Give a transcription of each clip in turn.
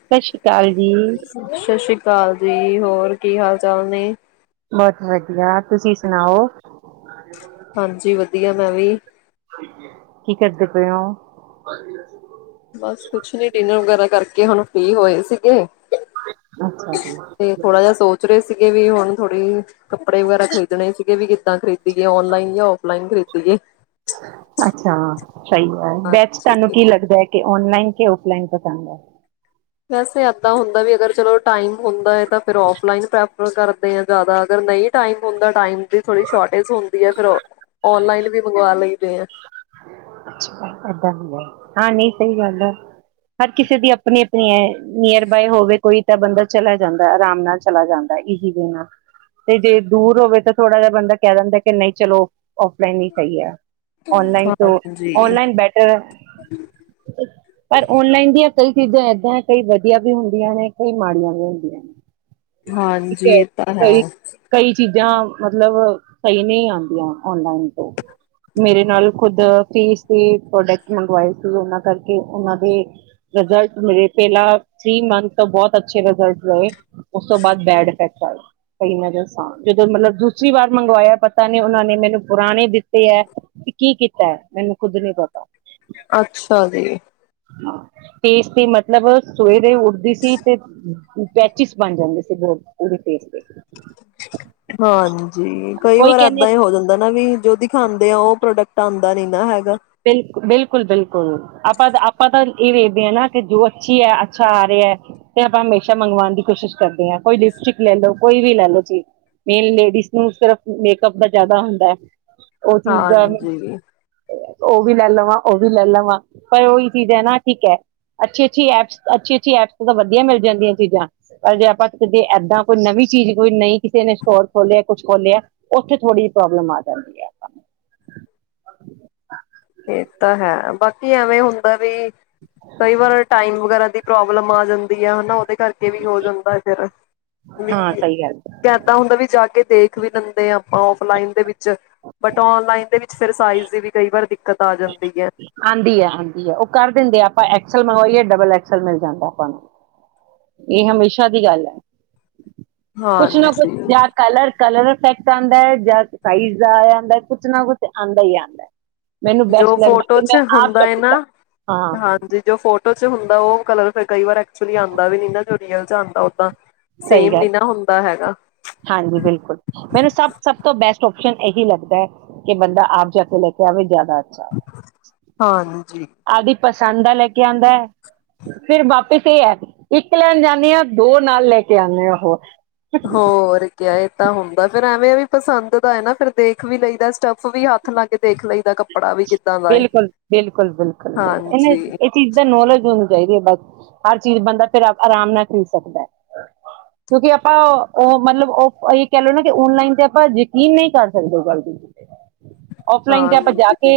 ਸਤਿ ਸ੍ਰੀ ਅਕਾਲ ਜੀ ਸਤਿ ਸ੍ਰੀ ਅਕਾਲ ਜੀ ਹੋਰ ਕੀ ਹਾਲ ਚਾਲ ਨੇ ਬਹੁਤ ਵਧੀਆ ਤੁਸੀਂ ਸੁਣਾਓ ਹਾਂਜੀ ਵਧੀਆ ਮੈਂ ਵੀ ਕੀ ਕਰਦੇ ਪਏ ਔ ਬਸ ਕੁਛ ਨੀ ਡਿਨਰ ਵਗੈਰਾ ਕਰਕੇ ਹੁਣ ਫ੍ਰੀ ਹੋਏ ਸੀਗੇ ਅੱਛਾ ਜੀ ਤੇ ਥੋੜਾ ਜਿਹਾ ਸੋਚ ਰਹੇ ਸੀਗੇ ਵੀ ਹੁਣ ਥੋੜੀ ਕੱਪੜੇ ਵਗੈਰਾ ਖਰੀਦਣੇ ਸੀਗੇ ਵੀ ਕਿੱਦਾਂ ਖਰੀਦੀਏ ਔਨਲਾਈਨ ਜਾਂ ਔਫਲਾਈਨ ਖਰੀਦੀਏ ਅੱਛਾ ਸਹੀ ਬੈਚ ਹਾਂਜੀ ਤੁਹਾਨੂੰ ਕੀ ਲੱਗਦਾ ਔਨਲਾਈਨ ਕਿ ਔਫਲਾਈਨ ਪਸੰਦ ਹੈ ਵੈਸੇ ਏਦਾਂ ਹੁੰਦਾ ਵੀ ਅਗਰ ਚਲੋ ਟਾਈਮ ਹੁੰਦਾ ਹੈ ਤਾਂ ਫਿਰ ਫਲਾਈਨ ਪ੍ਰੈਫਰ ਕਰਦੇ ਹ ਜ਼ਿਆਦਾ ਅਗਰ ਨਹੀਂ ਟਾਈਮ ਹੁੰਦਾ ਟਾਈਮ ਦੀ ਥੋੜ੍ਹੀ ਸ਼ੋਰਟੇਜ ਹੁੰਦੀ ਹੈ ਫਿਰ ਔਨਲਾਈਨ ਵੀ ਮੰਗਵਾ ਲੈਂਦੇ ਆ ਇਦਾਂ ਹੁੰਦਾ ਨਹੀਂ ਸਹੀ ਗੱਲ ਹੈ ਹਰ ਕਿਸੇ ਦੀ ਆਪਣੀ ਆਪਣੀ ਐ ਨੀਅਰ ਬਾਏ ਹੋਵੇ ਕੋਈ ਤਾਂ ਬੰਦਾ ਚਲਾ ਜਾਂਦਾ ਆਰਾਮ ਨਾਲ ਚਲਾ ਜਾਂਦਾ ਇਜੀ ਦੇੇ ਨਾਲ ਤੇ ਜੇ ਦੂਰ ਹੋਵੇ ਤਾਂ ਥੋੜ੍ਹਾ ਜਿਹਾ ਬੰਦਾ ਕਹਿ ਦਿੰਦਾ ਕਿ ਨਹੀਂ ਚਲੋ ਔਫਲਾਈਨ ਹੀ ਸਹੀ ਹੈ ਔਨਲਾਈਨ ਤੋਂ ਹਾਂਜੀ ਔਨਲਾਈਨ ਬੈਟਰ ਹੈ ਪਰ ਔਨਲਾਈਨ ਦੀ ਕਈ ਚੀਜ਼ਾਂ ਏਦਾਂ ਕਈ ਵਧੀਆ ਵੀ ਹੁੰਦੀਆਂ ਨੇ ਕਈ ਮਾੜੀਆਂ ਵੀ ਹੁੰਦੀਆਂ ਨੇ ਠੀਕ ਹਾਂਜੀ ਇਹ ਤਾਂ ਹੈ ਕਈ ਕਈ ਚੀਜ਼ਾਂ ਮਤਲਬ ਸਹੀ ਨਹੀਂ ਆਉਂਦੀਆਂ ਔਨਲਾਈਨ ਤੋਂ ਮੇਰੇ ਨਾਲ ਖੁਦ ਫੀਸ ਦੇ ਪ੍ਰੋਡਕਟ ਮੰਗਵਾਏ ਸੀ ਉਹਨਾਂ ਕਰਕੇ ਉਹਨਾਂ ਦੇ ਰਿਜ਼ਲਟ ਮਿਰੇ ਪਹਿਲਾਂ ਥ੍ਰਰੀ ਮੰਥ ਤੋਂ ਬਹੁਤ ਅੱਛੇ ਰਿਜ਼ਲਟ ਰਹੇ ਉਸ ਤੋਂ ਬਾਅਦ ਬੈਡ ਇਫੈਕਟ ਜਦੋਂ ਮਤਲਬ ਦੂਸਰੀ ਵਾਰ ਮੰਗਵਾਇਆ ਪਤਾ ਨੇ ਉਹਨਾਂ ਨੇ ਮੈਨੂੰ ਪੁਰਾਣੇ ਦਿੱਤੇ ਹੈ ਤੇ ਕੀ ਕੀਤਾ ਹੈ ਮੈਨੂੰ ਖੁੱਦ ਨੀ ਪਤਾ ਅੱਛਾ ਜੀ ਮਤਲਬ ਸਵੇਰੇ ਉੱਠਦੀ ਸੀ ਤੇ ਪੈਚਿਸ ਬਣ ਜਾਂਦੇ ਸੀ ਹਾਂਜੀ ਕਈ ਉਹੀ ਵਾਰ ਕਹਿੰਦੇ ਏਦਾਂ ਹੀ ਹੋ ਜਾਂਦਾ ਨਾ ਵੀ ਜੋ ਦਿਖਾਉਂਦੇ ਆ ਉਹ ਪ੍ਰੋਡਕਟ ਆਉਂਦਾ ਨੀ ਨਾ ਹੈਗਾ ਬਿਲਕੁਲ ਬਿਲਕੁਲ ਬਿਲਕੁਲ ਬਿਲਕੁਲ ਆਪਾਂ ਆਪਾਂ ਤਾਂ ਇਹ ਵੇਖਦੇ ਹਾਂ ਨਾ ਕਿ ਜੋ ਅੱਛੀ ਹੈ ਅੱਛਾ ਆ ਰਿਹਾ ਤੇ ਆਪਾਂ ਹਮੇਸ਼ਾ ਮੰਗਵਾਉਣ ਦੀ ਕੋਸ਼ਿਸ਼ ਕਰਦੇ ਹਾਂ ਕੋਈ ਲਿਪਸਟਿਕ ਲੈ ਲਓ ਕੋਈ ਵੀ ਲੈ ਲਓ ਚੀਜ਼ ਮੇਨ ਲੇਡੀਜ਼ ਨੂੰ ਸਿਰਫ ਮੇਕਅਪ ਦਾ ਜ਼ਿਆਦਾ ਹੁੰਦਾ ਹੈ ਉਹ ਚੀਜ਼ ਦਾ ਹਾਂਜੀ ਉਹ ਵੀ ਲੈ ਲਵਾਂ ਉਹ ਵੀ ਲੈ ਲਵਾਂ ਪਰ ਉਹੀ ਚੀਜ਼ ਹੈ ਨਾ ਠੀਕ ਹੈ ਅੱਛੀ ਅੱਛੀ ਐਪਸ ਅੱਛੀ ਅੱਛੀ ਐਪਸ ਤਾਂ ਵਧੀਆ ਮਿਲ ਜਾਂਦੀਆਂ ਚੀਜ਼ਾਂ ਪਰ ਜੇ ਆਪਾਂ ਏਦਾਂ ਕੋਈ ਨਵੀਂ ਚੀਜ਼ ਕੋਈ ਨ ਕਿਸੇ ਨੇ ਸਟੋਰ ਖੋਲਿਆ ਕੁਛ ਖੋਲਿਆ ਉੱਥੇ ਥੋੜ੍ਹੀ ਜਿਹੀ ਪ੍ਰੋਬਲਮ ਆ ਜਾਂਦੀ ਹੈ ਹਾਂ ਇਹ ਤਾਂ ਹੈ ਬਾਕੀ ਐਵੇਂ ਹੁੰਦਾ ਵੀ ਕਈ ਵਾਰ ਟਾਈਮ ਵਗੈਰਾ ਦੇ ਪ੍ਰੋਬਲਮ ਆ ਜਾਂਦੀ ਹੈ ਹਨਾ ਉਹਦੇ ਕਰਕੇ ਵੀ ਹੋ ਜਾਂਦਾ ਫਿਰ ਵੀ ਹਾਂ ਸਹੀ ਗੱਲ ਇੱਦਾਂ ਹੁੰਦਾ ਵੀ ਜਾ ਕੇ ਦੇਖ ਵੀ ਲੈਂਦੇ ਆਾਂ ਆਪਾਂ ਔਫਲਾਈਨ ਦੇ ਵਿੱਚ ਬਟ ਔਨਲਾਈਨ ਦੇ ਵੀ ਫੇਿਰ ਸਾਈਜ਼ ਦੀ ਵੀ ਕਈ ਵਾਰਖ ਆਜਾ ਆਉਂਦੀ ਆ ਆਉਂਦੀ ਹੈ ਉਹ ਕਰ ਦਿੰਦੇ ਆਪਾਂ ਐਕਸਲ ਮੰਗਵਾਈਏ ਡਬਲ ਐਕਸਲ ਮਿਲ ਜਾਂਦਾ ਆਪਾਂ ਨੂੰ ਇਹ ਹਮੇਸ਼ਾ ਦੀ ਗੱਲ ਹੈ ਕੁਛ ਨਾ ਕੁਛ ਹਾਂਜੀ ਜ ਕਲਰ ਕਲਰ ਇਫੈਕਟ ਆਉਂਦਾ ਹੈ ਜਾਂ ਸਾਈਜ਼ ਦਾ ਆਉਦਾ ਕੁਛ ਨਾ ਕੁਛ ਆਉਂਦਾ ਹੀ ਆਉਂਦਾ ਮੈਨੂੰ ਜੋ ਬੈਸਟ ਲੱਗਦਾ ਫੋਟੋ ਕਿ ਚ ਮੈਂ ਆਪ ਹੁੰਦਾ ਸ਼ੋਪਿੰਗ ਨਾ ਕਰ ਹਾਂ ਹਾਂਜੀ ਜੋ ਫੋਟੋ ਹੁੰਦਾ ਉਹ ਕਲਰ ਫਿਰ ਕਈ ਵਾਰ ਚਲੀ ਆਉਂਦਾ ਵੀ ਨੀ ਨਾ ਰੀਅਲ ਜਾਂਦਾ ਸਹੀ ਗੱਲ ਹਾਂਜੀ ਬਿਲਕੁਲ ਮੈਨੂੰ ਸਭ ਸਭ ਤੋਂ ਬੈਸਟ ਆਪਸ਼ਨ ਇਹੀ ਲੱਗਦਾ ਹੈ ਕਿ ਬੰਦਾ ਆਪ ਜਾ ਕੇ ਲੈ ਕੇ ਆਵੇ ਜਾਂ ਹਾਂਜੀ ਜੀ ਆਪਦੀ ਪਸੰਦ ਦਾ ਲੈ ਕੇ ਆਉਂਦਾ ਹੈ ਫਿਰ ਵਾਪਿਸ ਇਹ ਹੈ ਇੱਕ ਲੈਣ ਜਾਂਦੇ ਹਾਂ ਦੋ ਨਾਲ ਲੈ ਕੇ ਧਿਆਨ ਉਹਹ ਹੋ ਹੋਰਕੇ ਆਏ ਤਾਂ ਹੁੰਦਾ ਫੇਰ ਐਵੇਂ ਵੀ ਪਸੰਦ ਦਾ ਹੈ ਨਾ ਫਰ ਦੇਖ ਵੀ ਲਈ ਦਾ ਸਟੱਫ ਵੀ ਹੱਥ ਲਾ ਕੇ ਦੇਖ ਲਈ ਦਾ ਕੱਪੜਾ ਵੀ ਕਿੱਦਾਂ ਦਾ ਏ ਬਿਲਕੁਲ ਬਿਲਕੁਲ ਬਿਲਕੁਲੁਲ ਇਹਨ ਹਾਂਜੀ ਇਹ ਚੀਜ਼ ਦਾ ਨੌਲੇਜ ਹੁੰ ਚਾਹੀ ਬਸ ਹਰ ਚੀਜ਼ ਬੰਦਾ ਫਿਰ ਆਰਾਮ ਨਾਲ ਖਰੀ ਸਕਦਾ ਕਿਉਂਕਿ ਆਪਾਂ ਉਹ ਮਤਲਬ ਉਹ ਇਹ ਕਹਿ ਲਓ ਨਾ ਕਿ ਓਨਲਾਈਨ ਤੇ ਆਪਾਂ ਯਕੀਨ ਨਹੀਂ ਕਰ ਸਕਦੇ ਜਲਦੀ ਔਫਲਾਈਨ ਤੇ ਆਪਾਂ ਜਾ ਕੇ ਹਾਂਜੀ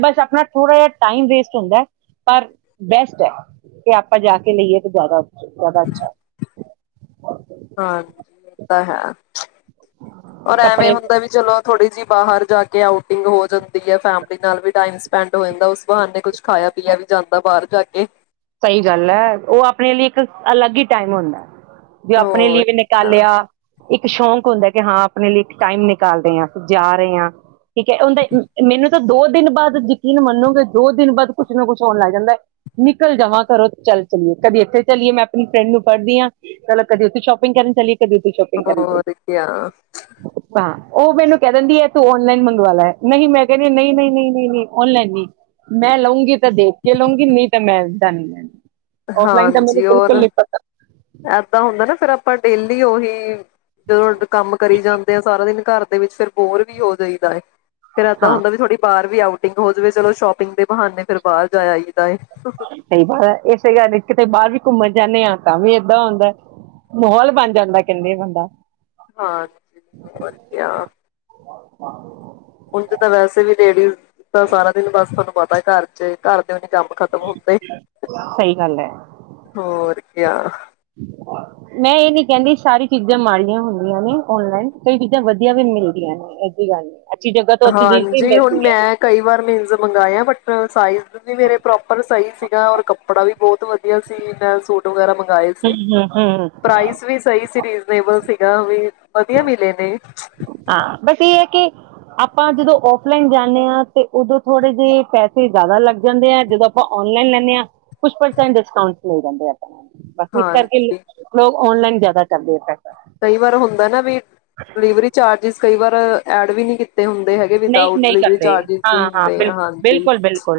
ਬਸ ਆਪਣਾ ਥੋੜ੍ਹਾ ਜਿਹਾ ਟਾਈਮ ਵੇਸਟ ਹੁੰਦਾ ਪਰ ਬੈਸਟ ਹੈ ਕਿ ਆਪਾਂ ਜਾ ਕੇ ਲਈਏ ਤਾਂ ਜ਼ਿਆਦਾ ਜ਼ਿਆਦਾ ਅੱਛਾ ਹਾਂ ਤਾਂ ਹੈ ਐਰ ਐਵੇਂ ਕੱਪੜੇ ਹੁੰਦਾ ਵੀ ਚਲੋ ਥੋੜ੍ਹੀ ਜਿਹੀ ਬਾਹਰ ਜਾ ਕੇ ਆਊਟਿੰਗ ਹੋ ਜਾਂਦੀ ਫੈਮਲੀ ਨਾਲ ਵੀ ਟਾਈਮ ਪਿੰਡ ਹੋ ਜਾਂਦਾ ਉਸ ਬਹਾਨ ਨੇ ਕੁੱਛ ਖਾਇਆ ਪੀਆ ਵੀ ਜਾਂਦਾ ਬਾਹਰ ਜਾ ਕੇ ਸਹੀ ਗੱਲ ਹੈ ਉਹ ਆਪਣੇ ਲਈ ਇੱਕ ਅਲੱਗ ਹੀ ਟਾਈਮ ਹੁੰਦਾ ਵੀ ਆਪਣੇ ਹੋਰ ਲਈ ਵੀ ਕਿਆ, ਨਿਕਾਲਿਆ ਇੱਕ ਸ਼ੌਕ ਹੁੰਦਾ ਕਿ ਹਾਂ ਆਪਣੇ ਲਈ ਇੱਕ ਟਾਈਮ ਨਿਕਾਲ ਰਹੇ ਹ ਅਸੀਂ ਜਾ ਰਹੇ ਹਾਂ ਠੀਕ ਹੈ ਉਹਦਾ ਮੈਨੂੰ ਤਾਂ ਦੋ ਦਿਨ ਬਾਅਦ ਯਕੀਨ ਮੰਨੋਗੇ ਦੋ ਦਿਨ ਬਾਅਦ ਕੁਛ ਨਾ ਕੁਛ ਹੋਣ ਲੱਗ ਜਾਂਦਾ ਜਮ੍ਹਾਂ ਕਰੋ ਚੱਲ ਚੱਲਏ ਕਦੀ ਇੱਥੇ ਚੱਲੀਏ ਮੈਂ ਆਪਣੀ ਫਰੈਂਡ ਨੂੰ ਪੜ੍ਹਦੀ ਹਾਂ ਚਲ ਕਦੇ ਉੱਥੇ ਸ਼ੋਪਿੰਗ ਕਰਨ ਚਲੀਏ ਬ ਸ਼ੋਪਿੰਗ ਕਰਨ ਹੋਰ ਕਿਆ ਹਾਂ ਉਹ ਮੈਨੂੰ ਕਹਿ ਦਿੰਦੀ ਇਹ ਤੂੰ ਔਨਲਾਈਨ ਮੰਗਵਾ ਲੈ ਨਹੀਂ ਮੈਂ ਕਹਿੰ ਨਹੀਂ ਨਹੀਂ ਨਹੀਂ ਨਹੀਂ ਨਹੀਂ ਔਨਲਾਈਨ ਨਹੀਂ ਮੈਂ ਲਊਂਗੀ ਤਾਂ ਦੇਖ ਕੇ ਲਊਂਗੀ ਨਹੀਂ ਤਾਂ ਮੈਂ ਦਾਂ ਨੀ ਲ ਹਾਂਜੀ ਹੋਰ ਏਦਾਂ ਹੁੰਦਾ ਨਾ ਫਿਰ ਪਰ ਡੇਲੀ ਉਹੀ ਜਦੋਂ ਕੰਮ ਕਰੀ ਜਾਂਦੇ ਆ ਸਾਰਾ ਦਿਨ ਘਰ ਵਿੱਚ ਫਿਰ ਬੋਰ ਵੀ ਹੋ ਜਾਈਦਾ ਫੇਰ ਇਏਦਾਂ ਹਾਂ ਹੁੰਦਾ ਵੀ ਥੋੜੀ ਬਾਹਰ ਵੀ ਆਊਟਿੰਗ ਹੋ ਜਾਵੇ। ਚਲੋ, ਸ਼ੋਪਿੰਗ ਦੇ ਬਹਾਨੇ ਫੇਰ ਬਾਹਰ ਜਾ ਆਈਏ। ਸਹੀ ਬ ਹੈ, ਇਸੇ ਗੱਲ ਲਈ ਕਿਤੇ ਬਾਹਰ ਵੀ ਘੁੰਮਣ ਜਾਂਨੇ ਹਾਂ ਤਾਂ ਵੀ ਏਦਾਂ ਹੁੰਦਾ। ਮਾਹੌਲ ਬਣ ਜਾਂਦਾ ਕਹਿੰਦੇ ਬੰਦਾ। ਹਾਂ, ਵਧੀਆ [inaudible] ਹੁਣ ਜਿਦਾਂ ਵੈਸੇ ਵੀ ਲੇਡੀਜ਼, ਤਾਂ ਸਾਰਾ ਦਿਨ ਬਸ ਤੁਹਾਨੂੰ ਪਤਾ ਘਰ ਚ, ਘਰ ਦੇ ਨੀ ਕੰਮ ਖਤਮ ਹੁੰਦੇ। ਸਹੀ ਗੱਲ ਹੈ ਹੋਰ ਕਿਆ। ਮੈਂ ਇਹ ਨੀ ਕਹਿੰਦੀ, ਸਾਰੀ ਚੀਜ਼ਾਂ ਮਾੜੀਆਂ ਹੁੰਦੀਆਂ ਨੇ, ਔਨਲਾਈਨ। ਕਈ ਚੀਜ਼ਾਂ ਵਧੀਆ ਵੀ ਮਿਲਦੀਆਂ ਨੇ। ਇਹੀ ਜੀ ਗੱਲ ਨੀ। ਹਾਂਜੀ, ਹੁਣ ਮੈਂ, ਕਈ ਵਾਰ ਮੀਨਜ਼ ਮੰਗਾਏ ਏ ਬਟ ਏ ਸਾਈਜ [unintelligible] ਵੀ ਮੇਰੇ ਪ੍ਰੋਪਰ ਸਹੀ ਸੀ। ਮੈ, ਔਰ ਕੱਪੜਾ ਵੀ ਬਹੁਤ ਵਧੀਆ ਸੀ। ਮੈਂ ਸੂਟ ਵਗੈਰਾ ਮੰਗ ਗਾਏ ਸੀ, ਹਮ ਹਮ ਹਮ ਪ੍ਰਾਈਸ ਵੀ ਸਹੀ ਸੀ ਰੀਜਨੇਬਲ ਸੀ। ਕਿਹਾ ਵੀ ਵਧੀਆ ਮਿਲੇ ਨੇ ਹਾਂ। ਬਸ ਇਹ ਹੈ ਕਿ ਆਪਾਂ ਜਦੋਂ ਔਫਲਾਈਨ ਜਾਨੇ ਆ ਤੇ ਉਦੋਂ ਥੋੜੇ ਜੇ ਪੈਸੇ ਜ਼ਿਆਦਾ ਲੱਗ ਜਾਂਦੇ ਆ। ਜਦੋਂ ਆਪਾਂ ਓਨਲਾਈਨ ਲੈਂਦੇ ਹਾਂ, ਕੁਛ ਪਰਸੈਂਟ ਡਿਸਕਾਊਂਟ ਮਿਲ ਜਾਂਦੇ ਆ। ਬਾਕੀ, ਇਸ ਕਰਕੇ ਹਾਂਜੀ ਲੋ ਲੋਕ ਔਨਲਾਈਨ ਜ਼ਿਆਦਾ ਕਰਦੇ ਆ [unintelligible] ਕਈ ਵਾਰ ਹੁੰਦਾ ਨਾ ਵੀ, ਡਿਲੀਵਰੀ ਚਾਰਜਿਸ ਕਈ ਵਾਰ, ਐਡ ਵੀ ਨਹੀਂ ਕੀਤ ਨਹੀਂ-ਨਹੀਂ ਕਰਦੇ। ਵੀ ਹਾਂ-ਹਾਂ, ਹੁੰਦੇ ਆ ਬਿਲਕੁਲ, ਹਾਂਜੀ ਬਿਲਕੁਲ -ਬਿਲਕੁਲ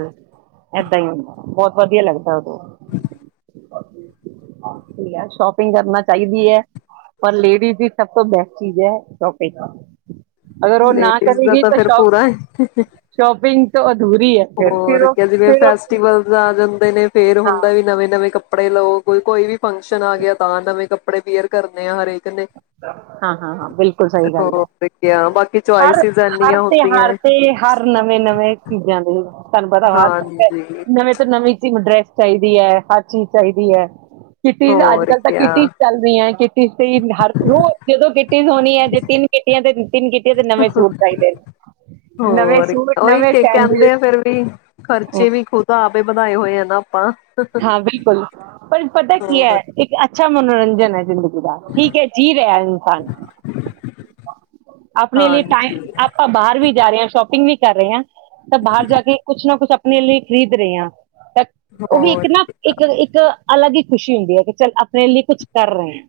ਏਦਾਂ ਹੀ ਹੁੰਦਾ। ਬਹੁਤ ਵਧੀਆ ਲੱਗਦਾ ਉਦੋਂ ਸ਼ੋਪਿੰਗ ਕਰਨਾ ਚਾਹੀਦੀ ਹੈ ਪਰ ਲੇਡੀਜ਼ ਦੀ ਸਭ ਤੋਂ ਬੈਸਟ ਚੀਜ਼ ਹੈ, ਸ਼ੋਪਿੰਗ। ਅਗਰ ਉਹ ਨਾ ਕਰੂਗੀ ਫੇਰ ਪੂਰਾ ਏ। ਹੀਹੀਹੀ ਭੋਗ ਹੋਰ ਕਿਆ, ਜਿਵੇਂ ਫੈਸਟੀਵਲ ਆ ਜਾਂਦੇ ਨੇ ਫੇਰ ਹੁੰਦਾ ਹਾਂ ਵੀ, ਨਵੇਂ-ਨਵੇਂ ਕੱਪੇ ਕੱਪੜੇ ਲਓ। ਜੇ ਕੋਈ ਵੀ ਫੰਕਸ਼ਨ ਆ ਗਿਆ ਤਾਂ ਨਵੇਂ ਕੱਪੜੇ ਵੀਅਰ ਕਰਨੇ ਆ, ਹਰੇਕ ਨੇ ਹਾਂ-ਹਾਂ-ਹਾਂ, ਬਿਲਕੁਲ ਸਹੀ ਗੱਲ ਹੈ। ਹੋਰ ਕਿਆ ਬਾਕੀ ਚੋਇਸਿਸ ਹਰ-ਹਰ ਇੰਨੀਆਂ ਤਿਉਹਾਰ ਹੁੰਦੀਆਂ ਤੇ ਹਰ ਨਵੇਂ-ਨਵੇਂ ਬਰੈਂਡ ਵੀ ਨੇ। ਤੁਹਾਨੂੰ ਪਤਾ ਹਾਂਜੀ [unintelligible] ਨਵੇਂ ਤੋਂ ਨਵੀਂ ਚੀਜ਼, ਡਰੈਸ ਚਾਹੀਦੀ ਏ, ਹਰ ਚੀਜ਼ ਚਾਹੀਦੀ ਏ। ਕਿਟੀਜ਼, ਹੋਰ ਅੱਜ-ਕੱਲ ਤਾਂ ਕਿਆ ਕਿਟੀਜ਼ ਚੱਲ ਰਹੀ ਹੈ। ਕਿਟੀਜ਼ ਤੇ ਰੋ ਜਦੋਂ ਗਿੱਟੀ ਹੋਣੀ ਹੈ, ਗਿੱਟੀ ਨੂੰ ਦੇਖਣਾ [unintelligible] ਨਵੇਂ ਔਰ ਸੂਟ ਉਹੀ ਨਵੇਂ ਸੈਂਡਲ ਕਹਿੰਦੇ ਆ ਫਿਰ ਵੀ ਖਰਚੇ ਵੀ ਖੁਦ ਆਪ ਹੀ ਵਧਾਏ ਹੋਏ ਆ ਨਾ ਆਪਾਂ। ਹਾਂ ਬਿਲਕੁਲ ਪਰ ਪਤਾ ਕੀ ਹੈ। ਹੋਰ ਇੱਕ ਅੱਛ ਅੱਛਾ ਮਨੋਰੰਜਨ ਹੈ ਜ਼ਿੰਦਗੀ ਚ ਠੀਕ ਹੈ। ਜੀ ਰਿਹਾ ਇਨਸਾਨ ਆਪਣੇ ਲਈ ਟਾਈਮ ਹਾਂਜੀ ਆਪਾਂ ਬਾਹਰ ਵੀ ਜਾ ਰਹੇ ਹਾਂ ਸ਼ੋਪਿੰਗ ਵੀ ਕਰ ਰਹੇ ਹਾਂ। ਤਾਂ ਬਾਹਰ ਜਾ ਕੇ ਕੁੱਛ ਨਾ ਕੁੱਛ ਮਨ ਲਈ ਖਰੀਦ ਰ ਆ ਉਹ ਵੀ ਇੱਕ ਹੋਰ ਨਾ ਇੱਕ ਇੱਕ ਅਲੱਗ ਖੁਸ਼ੀ ਹੁੰਦੀ ਹੈ। ਕਿ ਚੱਲ ਆਪਣੇ ਲਈ ਕੁੱਛ ਕਰ ਰਹੇ।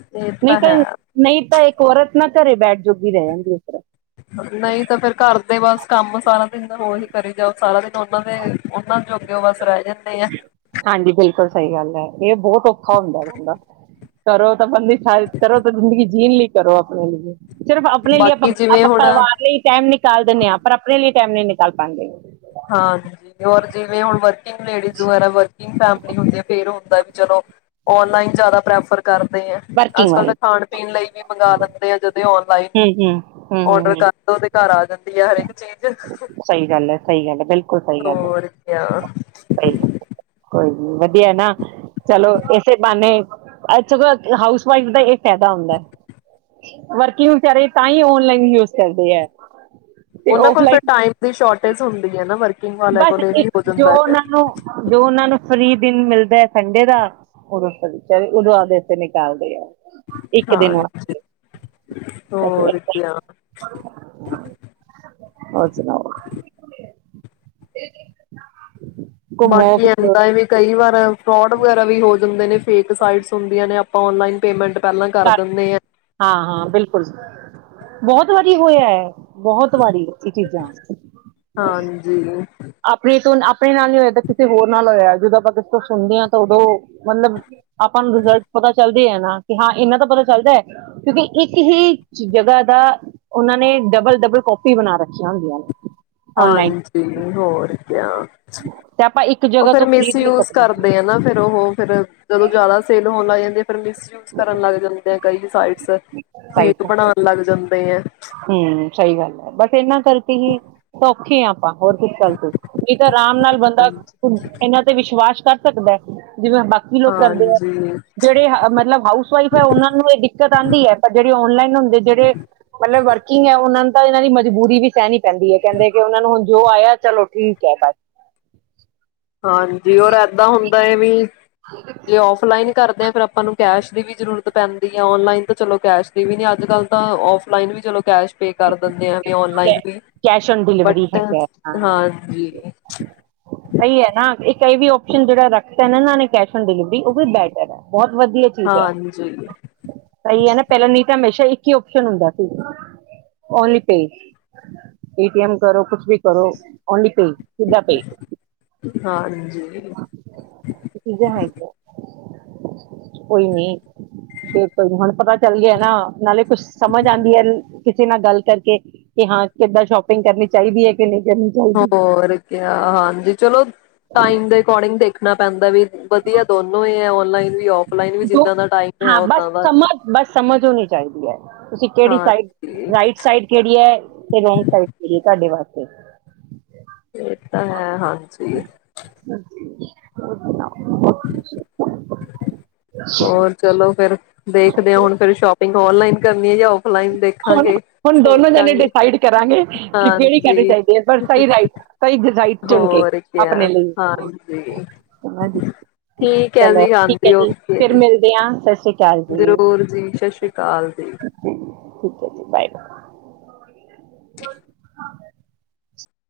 ਇਹ ਨਹੀਂ ਤਾਂ ਹੈ। ਨਹੀਂ ਤਾਂ ਇੱਕ ਔਰਤ ਨਾ ਘਰੇ ਬੈਠ ਜੋਗੀ ਰਹਿ ਜਾਂਦੀ ਇਸ ਤਰ੍ਹਾਂ ਨਹੀਂ ਤਾਂ ਫੇਰ ਘਰ ਦੇ ਬਸ ਕੰਮ ਸਾਰਾ ਜ਼ਿੰਦਗੀ ਚ ਉਹ ਹੀ ਕਰੇ ਜਾ ਸਾਰਾ ਦਿਨ। ਉਹਨਾਂ ਨੇ ਹਾਂਜੀ। ਬਿਲਕੁਲ ਸਹੀ ਗੱਲ ਹੈ। ਇਹ ਬਹੁਤ ਔਖਾ ਹੁੰਦਾ ਬਦਾ [unintelligible] ਕਰੋ ਤਾਂ ਜਿੰਦਗੀ ਜੀ ਚਲੋ ਆਪਣੇ ਲਈ ਸਿਰਫ ਆਪਣੇ ਲਈ ਆਪਾਂ, ਬਾਕੀ ਜਿਵੇਂ ਆਪਾਂ ਹੁਣ ਪਰਿਵਾਰ ਲਈ ਟਾਈਮ ਨਈ। ਚਲ ਦਿੰਦੇ ਹਾਂ ਪਰ ਆਪਣੇ ਲਈ ਟਾਈਮ ਨਹੀਂ ਨਿਕਲ ਪਾਉਂਦੇ। ਹਾਂਜੀ ਔਰ ਜਿਵੇਂ ਹੁਣ ਲੇਡੀ ਦੁਬਾਰਾ ਵਰਕਿੰਗ ਤਾਂ ਆਪਣੇ ਹੁੰਦੇ ਆ ਫਿਰ ਵੀ ਚਲੋ ਔਨਲਾਈਨ ਜ਼ਿਆਦਾ ਪ੍ਰੈਫਰ ਕਰਦੇ ਆ। ਵਰਕਿੰਗ ਅੱਜ, ਕੱਲ ਵਾਲੇ ਤਾਂ ਖਾਣ ਪੀਣ ਲਈ ਵੀ ਮੰਗ ਦਿੰਦੇ ਆ ਜਦੋਂ ਆ ਹੂੰ ਹੂੰ ਹੂੰ ਹੂੰ ਔਡਰ ਕਰ ਦਿਓ ਤੇ ਘਰ ਆ ਜਾਂ। ਹਰੇਕ ਚੀਜ਼ ਕਹੀ ਗੱਲ। ਬਿਲਕਲ। ਕੋਈ ਸਹੀ ਗੱਲ ਹੈ ਹੋਰ ਕਿਆ ਸਹੀੱ ਕੋਈ ਵਧੀਆ ਨਾ। -ਚਲੋ ਇਸੇ ਬਾਨੇ ਅੱਜ ਹਾਊਸ ਵਾਈਫ ਦਾ ਇਹ ਫਾਇਦਾ ਹੁੰਦਾ ਹੈ ਵਰਕਿੰਗ ਵਿਚਾਰੇ ਤਾਂ ਹੀ ਓਨਲਾਈਨ ਯੂਜ ਕਰਦੇ ਹੈ ਤੇ ਉਹਨਾਂ ਕੋਲ ਫਿਰ ਔਫਲਾਈਨ ਟਮ ਸ਼ੋਰਟੇਜ ਹੁੰਦੀ ਹੈ ਨਾ ਵਰਕ ਬਸ ਇੱਕ ਜੋ ਉਹਨਾਂ ਨੂੰ ਜੋ ਉਹਨਾਂ ਨੂੰ ਫਰੀ ਦਿਨ ਮਿਲਦਾ ਸੰਡੇ ਦਾ ਉਦ ਫ ਉਦੋਂ ਆਪਦੇ ਇਥੇ ਨਿਕਾਲਦੇ ਆ ਇੱਕ ਦਿਨ ਹੋਰ ਹਾਂਜੀ ਹੋਰ ਕਿਆ ਔਰ ਸੁਣਾਓ ਮਿਲਦਾ ਬਾਕੀ ਇਦਾ ਵੀ ਕਈ ਵਾਰ ਫਰੋਡ ਵਗੈਰਾ ਵੀ ਹੋ ਹੁੰਦੇ ਨੇ ਫੇਕ ਸਾਈਟਸ ਹੁੰਦੀਆਂ ਨੇ ਆਪਾਂ ਔਨਲਾਈਨ ਪੇਮੈਂਟ ਪਹਿਲਾਂ ਕਰ ਦਿੰਦੇ ਹਾਂ ਹਾਂ ਬਿਲਕੁਲ ਬਹੁਤ ਵਧੀਆ ਹੋਇਆ ਹੈ ਬਹੁਤ ਵਾਰੀਚੀਜ਼ਾਂ ਹਾਂਜੀ ਆਪਣੇ ਤੋਂ ੇ ਨਾਲ ਹੀ ਹੋਇਆ ਕਿਸੇ ਹੋਰ ਨਾਲ ਹੋਇਆ ਜਦੋਂ ਆਪਾਂ ਕਿਸ ਤੋਂ ਸੁਣਦੇ ਹਾਂ ਤਾਂ ਉਦੋਂ ਮਤਲਬ ਆਪਾਂ ਨੂੰ ਰਿਜ਼ਲਟ ਪਤਾ ਚੱਲ ਕਿ ਹਾਂ ਇੰਨਾ ਤਾਂ ਪਤਾ ਚੱਲਦਾ ਹੈ ਕਿਉਂਕਿ ਇੱਕ ਹੀ ਜਗ੍ਹਾ ਦਾ ਉਹਨਾਂ ਨੇ ਡਬਲ ਡਬਲ ਕਪੀ ਬਣਾ ਰੱਖੀਆਂ ਹੁੰਦੀਆਂ ਨੇ ਔਨਲਾਈਨ ਹਾਂਜੀ ਹੋਰ ਕਿਆ ਤੇ ਆਪਾਂ ਇੱਕ ਉਹ ਜਗ੍ਹਾ ਫਿਰ ਤੋਂ ਖਰੀਦ ਨਹੀਂ ਮਿਸਯੂਜ ਸਕਦੇ ਕਰਦੇ ਆ ਨਾ ਫਿਰ ਉਹ ਫਿਰ ਜਦੋਂ ਜਿਆਦਾ ਸੇਲ ਹੋਣ ਲੱਗ ਜਾਂਦੇ ਆ ਫ ਮਿਸਯੂਜ ਕਰਨ ਲੱਗ ਜਾਂਦੇ ਆ ਕਈ ਸਾਈਟ ਫੇਕ ਬਣਾਾਨ ਲੱਗ ਜਾਂਦੇ ਆ ਹਮ ਸਹੀ ਗੱਲ ਹੈ ਬਸ ਇਹਨਾਂ ਕਰਕੇ ਹੀ ਸੌਖੇ ਆ ਆਪ ਹੋਰ ਕੁਛ ਚੱਲਤ ਨਹੀਂ ਤਾਂ ਆਰਾਮ ਨਾਲ ਬੰਦਾ ਇਹਨਾਂ ਤੇ ਵਿਸ਼ਵਾਸ ਕਰ ਸਕਦਾ ਜਿਵੇਂ ਬਾਕੀ ਲੋਕ ਕਰਦੇ ਆ ਹਾਂਜੀ, ਜਿਹੜੇ ਮਤਲਬ ਹਾਊਸ ਵਈਫ ਹੈ ਉਹਨਾਂ ਨੂੰ ਇਹ ਦਿੱਕਤ ਆਉਂਦੀ ਹੈ ਪਰ ਜਿਹੜੇ ਔਨਲਾਈਨ ਹੁੰਦੇ ਜਿਹੜੇ ਮਤਲਬ ਵਰਕਿੰਗ ਹੈ ਤਾਂ ਇਹਨਾਂ ਦੀ ਮਜਬੂਰੀ ਵੀ ਸੈਨ ਪੈਂਦੀ ਹੈ ਕਹਿੰਦੇ ਕਿ ਉਹਨਾਂ ਨੂੰ ਹ ਜੋ ਆਇਆ ਚਲ ਠੀਕ ਹੈ ਬਸ ਹਾਂਜੀ ਔਰ ਏਦਾਂ ਹੁੰਦਾ ਏ ਵੀ ਜੇ ਫਲਾਈਨ ਕਰਦੇ ਆ ਫੇਿਰ ਆਪਾਂ ਨੂੰ ਕਾਸ਼ ਦੀ ਵੀ ਜ਼ਰੂਰਤ ਪੈਂਦੀ ਆ ਔਨਲਾਈਨ ਤਾਂ ਚਲੋ ਕੈਸ਼ ਵੀ ਨ ਅੱਜ ਕੱਲ ਤਾਂ ਆਫਲੈਣ ਵੀ ਚਲੋ ਕੈਸ਼ ਪੇ ਕਰ ਦਿੰਦੇ ਆ ਕੈ ਓਣਲਾਈਨ ਵੀ ਕੈਸ਼ ਔਨ ਡਿਲੀਵਰੀ ਬਟ ਹੈਗਾ ਹਾਂ ਹਾਂਜੀ ਸਹੀ ਹੈ ਨਾ ਇੱਕ ਇਹ ਵੀ ਓਪਸ਼ਨ ਜਿਹੜਾ ਰੱਖਤਾ ਨਾ ਇਹਨਾਂ ਨੇ ਕੈਸ਼ ਡਿਲੀਵਰੀ ਉਹ ਵੀ ਬੈਟਰ ਹੈ ਬਹੁਤ ਵਧੀਆ ਚੀਜ਼ ਹੈ ਹਾਂਜੀ ਸਹੀ ਹੈ ਨਾ ਪਹਿਲਾਂ ਨਹੀਂ ਹਮੇਸ਼ਾ ਇੱਕ ਹੀ ਓਪਸ਼ਨ ਹੁੰਦਾ ਸੀ ਓਨਲੀ ਪੇਜ ਏਟੀਐਮ ਕਰੋ ਕੁਛ ਵੀ ਕਰੋ ਓਨਲੀ ਦਾ ਪੇਕਜ ਹਾਂਜੀ ਹੈ ਕੋਈ ਨੀ ਕੋਈ ਹੁਣ ਪਤਾ ਚੱਲ ਗਿਆ ਨਾ ਨਾਲੇ ਕੁਛ ਸਮਝ ਆਉਂਦੀ ਹੈ ਕਿਸੇ ਨਾਲ ਗੱਲ ਕਰਕੇ ਕਿ ਹਾਂ ਕਿੱਦਾਂ ਸ਼ੋਪਿੰਗ ਕਰਨੀ ਚਾਹੀਦੀ ਹੈ ਕਿ ਨਹੀਂ ਕਰਨੀ ਚਾਹੀਦੀ ਹੋਰ ਹਾਂਜੀ ਚਲੋ ਟਾਈਮ ਦੇ ਅਕੋਰਡਿੰਗ ਦੇਖ ਦੱਸਣਾ ਪੈਂਦਾ ਵਧੀਆ ਦੋਨੋ ਹੀ ਹੈੁ ਵੀ ਔਫਲਾਈਨ ਵੀ ਜਿੱਦਾਂ ਦਾ ਟਾਈਮ ਹੈ ਹਾਂ ਬਸ ਓਦਾਂ ਦਾ ਸਮਝ ਬਸ ਸਮਝ ਹੋਣੀ ਚਾਹੀਦੀ ਹੈ ਤੁਸੀਂ ਕਿਹੜੀ ਸਾਈਡ ਹਾਂਜੀ ਰਾਈਟ ਸਾਈਡ ਕਿਹੜੀ ਹੈ ਤੇ ਰੋਂਗ ਸਾਈਡ ਕਿਹੜੀ ਹੈ ਤੁਹਾਡੇ ਵਾਸਤੇ ਤੇ ਇਹ ਤਾਂ ਹੈ ਹਾਂ ਅ ਹ [unintelligible] ਹੋਰ ਚਲੋ ਫੇਰ ਦੇਖਦੇ ਹੋ ਹੁਣ ਫਿਰ ਸ਼ੋਪਿੰਗ ਔਨਲਾਈਨ ਕਰਨੀ ਹੈ ਜਾ ਹੁਣ ਹੁਣ ਦੋਨੋ ਜਾਣੇ ਡਿਸਾਈਡ ਕਰਾਂਗੇ ਕਿ ਕਿਹੜੀ ਕਰਨੀ ਹਾਂਜੀ ਚਾਹੀਦੀ ਹੈ ਪਰ ਸਹੀ ਰ ਸਹੀ ਰਾਈਟ ਚੁਣ ਕੇ ਹੋਰ ਕਿਆ ਆਪਣੇ ਲਈ ਹਾਂਜੀ। ਜ ਠੀਕ ਹੈ ਚਲੋ ਜੀ ਠੀਕ ਹੈ ਹਾਂਜੀ ਜੀ ਓਕੇ ਫਿਰ ਮਿਲਦੇ ਹਾਂ ਸਤਿ ਸ੍ਰੀ ਅਕਾਲ ਜੀ ਜ਼ਰੂਰ ਜੀ ਸਤਿ ਸ੍ਰੀ ਅਕਾਲ ਜੀ ਠੀਕ ਹ ਜੀ ਬਾਏ ਜੀ ਬਾਏ